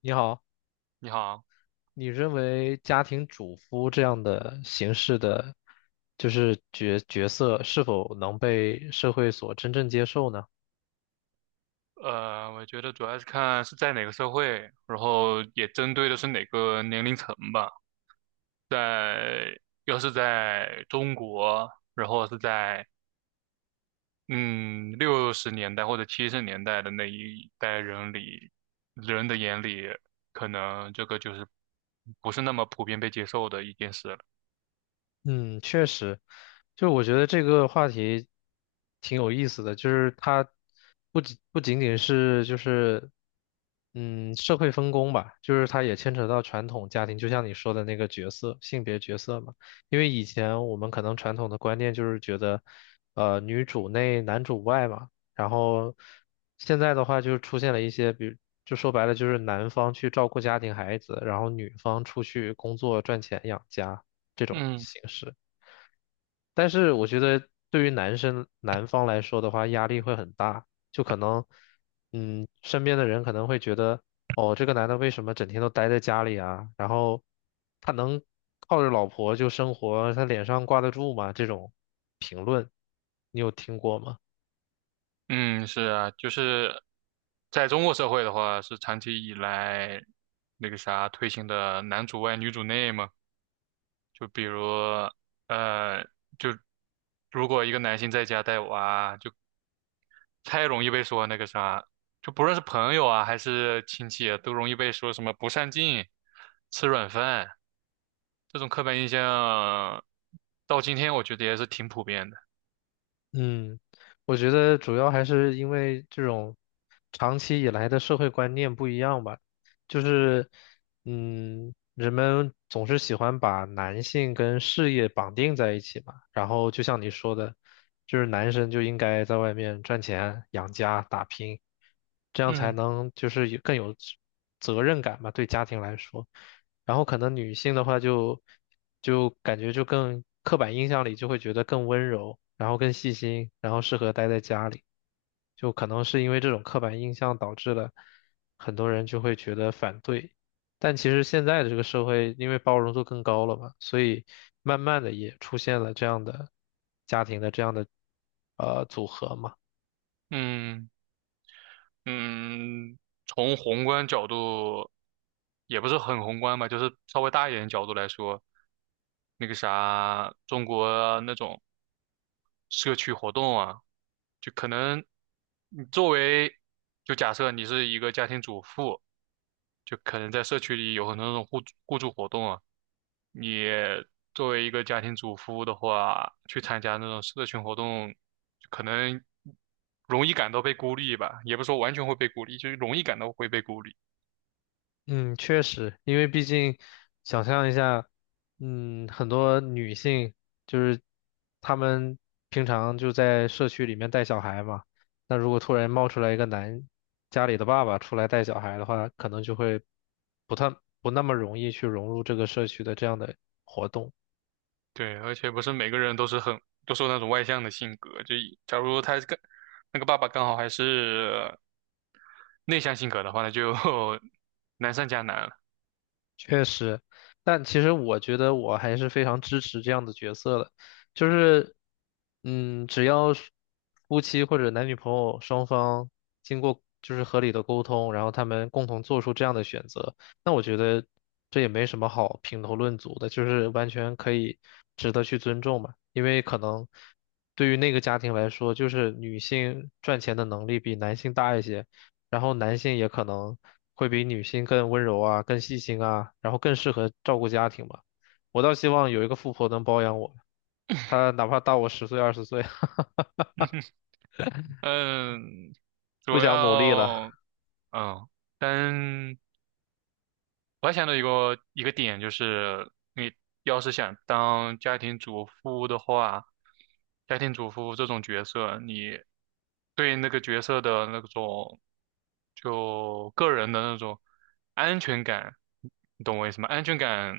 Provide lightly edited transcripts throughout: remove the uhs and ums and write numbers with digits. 你好，你好，你认为家庭主夫这样的形式的，就是角色是否能被社会所真正接受呢？我觉得主要是看是在哪个社会，然后也针对的是哪个年龄层吧。在，要是在中国，然后是在嗯六十年代或者七十年代的那一代人里，人的眼里，可能这个就是不是那么普遍被接受的一件事了。嗯，确实，就是我觉得这个话题挺有意思的，就是它不仅仅是就是社会分工吧，就是它也牵扯到传统家庭，就像你说的那个角色，性别角色嘛。因为以前我们可能传统的观念就是觉得，女主内男主外嘛，然后现在的话就出现了一些，比如就说白了就是男方去照顾家庭孩子，然后女方出去工作赚钱养家。这种嗯形式。但是我觉得对于男生男方来说的话，压力会很大，就可能，嗯，身边的人可能会觉得，哦，这个男的为什么整天都待在家里啊？然后他能靠着老婆就生活，他脸上挂得住吗？这种评论，你有听过吗？嗯，是啊，就是在中国社会的话，是长期以来那个啥推行的男主外女主内嘛。就比如，呃，就如果一个男性在家带娃，就太容易被说那个啥，就不论是朋友啊还是亲戚啊都容易被说什么不上进、吃软饭这种刻板印象，到今天我觉得也是挺普遍的。嗯，我觉得主要还是因为这种长期以来的社会观念不一样吧，就是嗯，人们总是喜欢把男性跟事业绑定在一起嘛，然后就像你说的，就是男生就应该在外面赚钱、养家、打拼，这样才嗯能就是更有责任感嘛，对家庭来说。然后可能女性的话就感觉就更刻板印象里就会觉得更温柔，然后更细心，然后适合待在家里，就可能是因为这种刻板印象导致了很多人就会觉得反对。但其实现在的这个社会，因为包容度更高了嘛，所以慢慢的也出现了这样的家庭的这样的组合嘛。嗯嗯，从宏观角度也不是很宏观吧，就是稍微大一点的角度来说，那个啥，中国那种社区活动啊。就可能你作为，就假设你是一个家庭主妇，就可能在社区里有很多那种互助活动啊。你作为一个家庭主妇的话，去参加那种社群活动，可能容易感到被孤立吧，也不是说完全会被孤立，就是容易感到会被孤立。嗯，确实，因为毕竟想象一下，嗯，很多女性就是她们平常就在社区里面带小孩嘛，那如果突然冒出来一个男家里的爸爸出来带小孩的话，可能就会不太不那么容易去融入这个社区的这样的活动。对，而且不是每个人都是那种外向的性格，就以假如他跟那个爸爸刚好还是内向性格的话，那就 难上加难了。确实，但其实我觉得我还是非常支持这样的角色的，就是，嗯，只要是夫妻或者男女朋友双方经过就是合理的沟通，然后他们共同做出这样的选择，那我觉得这也没什么好评头论足的，就是完全可以值得去尊重嘛，因为可能对于那个家庭来说，就是女性赚钱的能力比男性大一些。然后男性也可能会比女性更温柔啊，更细心啊，然后更适合照顾家庭吧。我倒希望有一个富婆能包养我，她哪怕大我十岁二十岁，嗯，不主想努力了。要嗯，单我还想到一个点，就是你要是想当家庭主妇的话，家庭主妇这种角色，你对那个角色的那种就个人的那种安全感，你懂我意思吗？安全感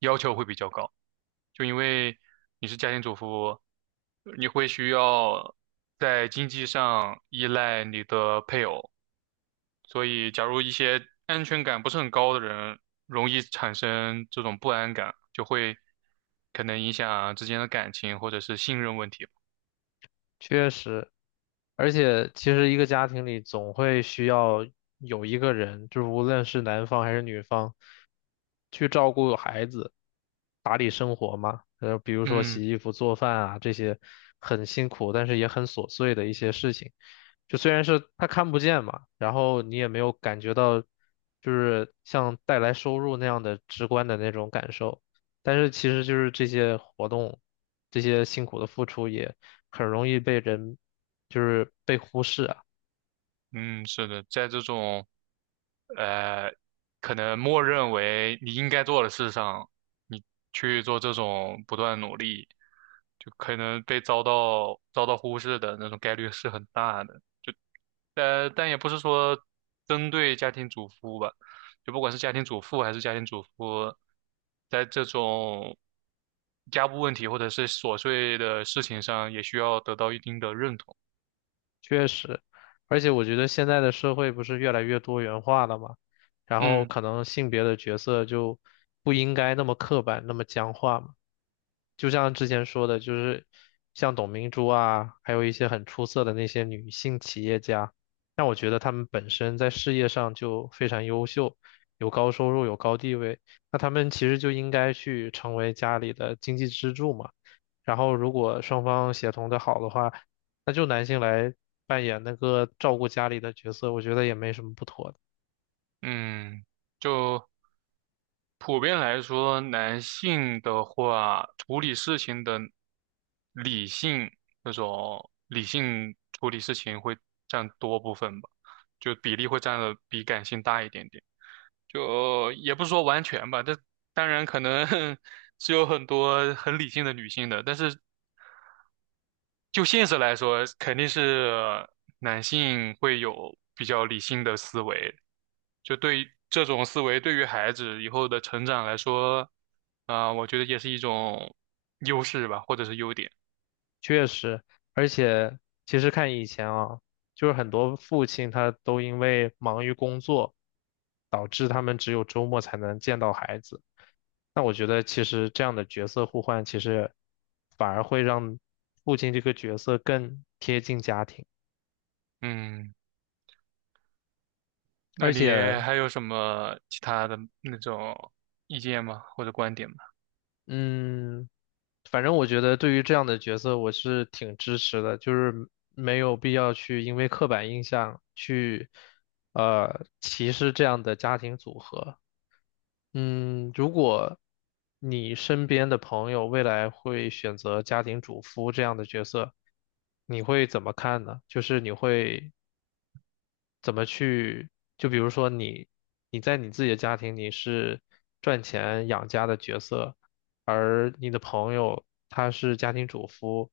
要求会比较高，就因为你是家庭主妇，你会需要在经济上依赖你的配偶。所以假如一些安全感不是很高的人，容易产生这种不安感，就会可能影响之间的感情或者是信任问题吧。确实，而且其实一个家庭里总会需要有一个人，就是无论是男方还是女方，去照顾孩子、打理生活嘛。比如说嗯洗衣服、做饭啊，这些很辛苦，但是也很琐碎的一些事情。就虽然是他看不见嘛，然后你也没有感觉到，就是像带来收入那样的直观的那种感受。但是其实就是这些活动，这些辛苦的付出也。很容易被人就是被忽视，啊。嗯，是的，在这种呃，可能默认为你应该做的事上，你去做这种不断努力，就可能被遭到忽视的那种概率是很大的。呃，但也不是说针对家庭主妇吧，就不管是家庭主妇还是家庭主妇，在这种家务问题或者是琐碎的事情上，也需要得到一定的认同。确实，而且我觉得现在的社会不是越来越多元化了嘛，然后嗯可能性别的角色就不应该那么刻板，那么僵化嘛。就像之前说的，就是像董明珠啊，还有一些很出色的那些女性企业家，那我觉得她们本身在事业上就非常优秀，有高收入，有高地位，那她们其实就应该去成为家里的经济支柱嘛。然后，如果双方协同的好的话，那就男性来扮演那个照顾家里的角色，我觉得也没什么不妥的。嗯，就普遍来说，男性的话，处理事情的理性那种理性处理事情会占多部分吧，就比例会占的比感性大一点点。就也不是说完全吧，但当然可能 是有很多很理性的女性的，但是就现实来说，肯定是男性会有比较理性的思维。就对于这种思维，对于孩子以后的成长来说，啊、我觉得也是一种优势吧，或者是优点。确实，而且其实看以前啊，就是很多父亲他都因为忙于工作，导致他们只有周末才能见到孩子。那我觉得其实这样的角色互换，其实反而会让父亲这个角色更贴近家庭，嗯，那而你且，还有什么其他的那种意见吗？或者观点吗？嗯。反正我觉得对于这样的角色，我是挺支持的，就是没有必要去因为刻板印象去歧视这样的家庭组合。嗯，如果你身边的朋友未来会选择家庭主夫这样的角色，你会怎么看呢？就是你会怎么去，就比如说你在你自己的家庭你是赚钱养家的角色，而你的朋友他是家庭主夫，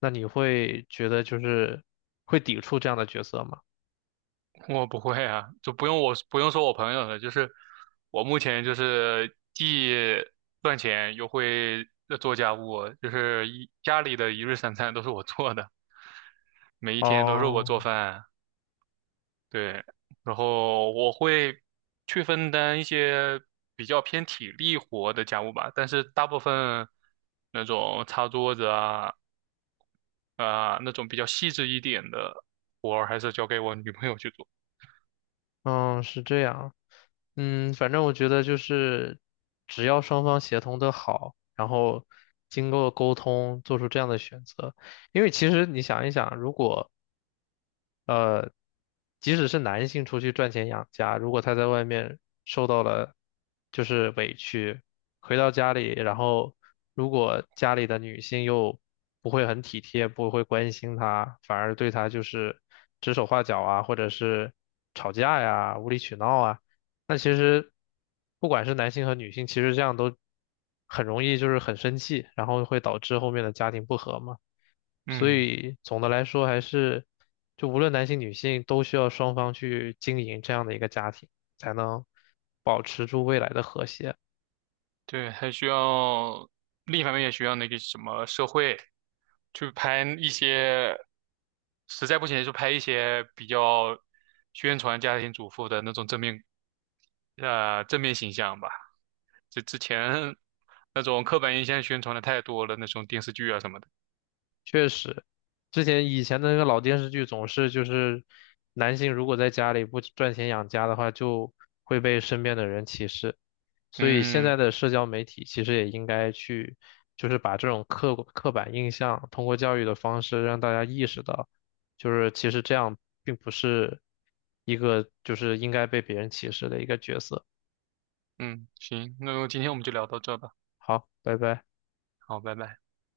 那你会觉得就是会抵触这样的角色吗？我不会啊，就不用说我朋友了，就是我目前就是既赚钱又会做家务，就是一家里的一日三餐都是我做的，每一天都是我哦，做饭，对，然后我会去分担一些比较偏体力活的家务吧，但是大部分那种擦桌子那种比较细致一点的活儿还是交给我女朋友去做，嗯，是这样。嗯，反正我觉得就是，只要双方协同的好，然后经过沟通做出这样的选择，因为其实你想一想，如果呃即使是男性出去赚钱养家，如果他在外面受到了就是委屈，回到家里，然后如果家里的女性又不会很体贴，不会关心他，反而对他就是指手画脚啊，或者是吵架呀、无理取闹啊，那其实不管是男性和女性，其实这样都很容易就是很生气，然后会导致后面的家庭不和嘛。所嗯。以总的来说，还是就无论男性女性，都需要双方去经营这样的一个家庭，才能保持住未来的和谐。对，还需要另一方面也需要那个什么社会，去拍一些，实在不行就拍一些比较宣传家庭主妇的那种正面，呃，正面形象吧。这之前那种刻板印象宣传的太多了，那种电视剧啊什么的。确实，之前以前的那个老电视剧总是就是男性如果在家里不赚钱养家的话，就会被身边的人歧视。所以现嗯在的社交媒体其实也应该去，就是把这种刻板印象通过教育的方式让大家意识到，就是其实这样并不是一个就是应该被别人歧视的一个角色。嗯，行，那今天我们就聊到这吧，好，拜拜。好，拜拜。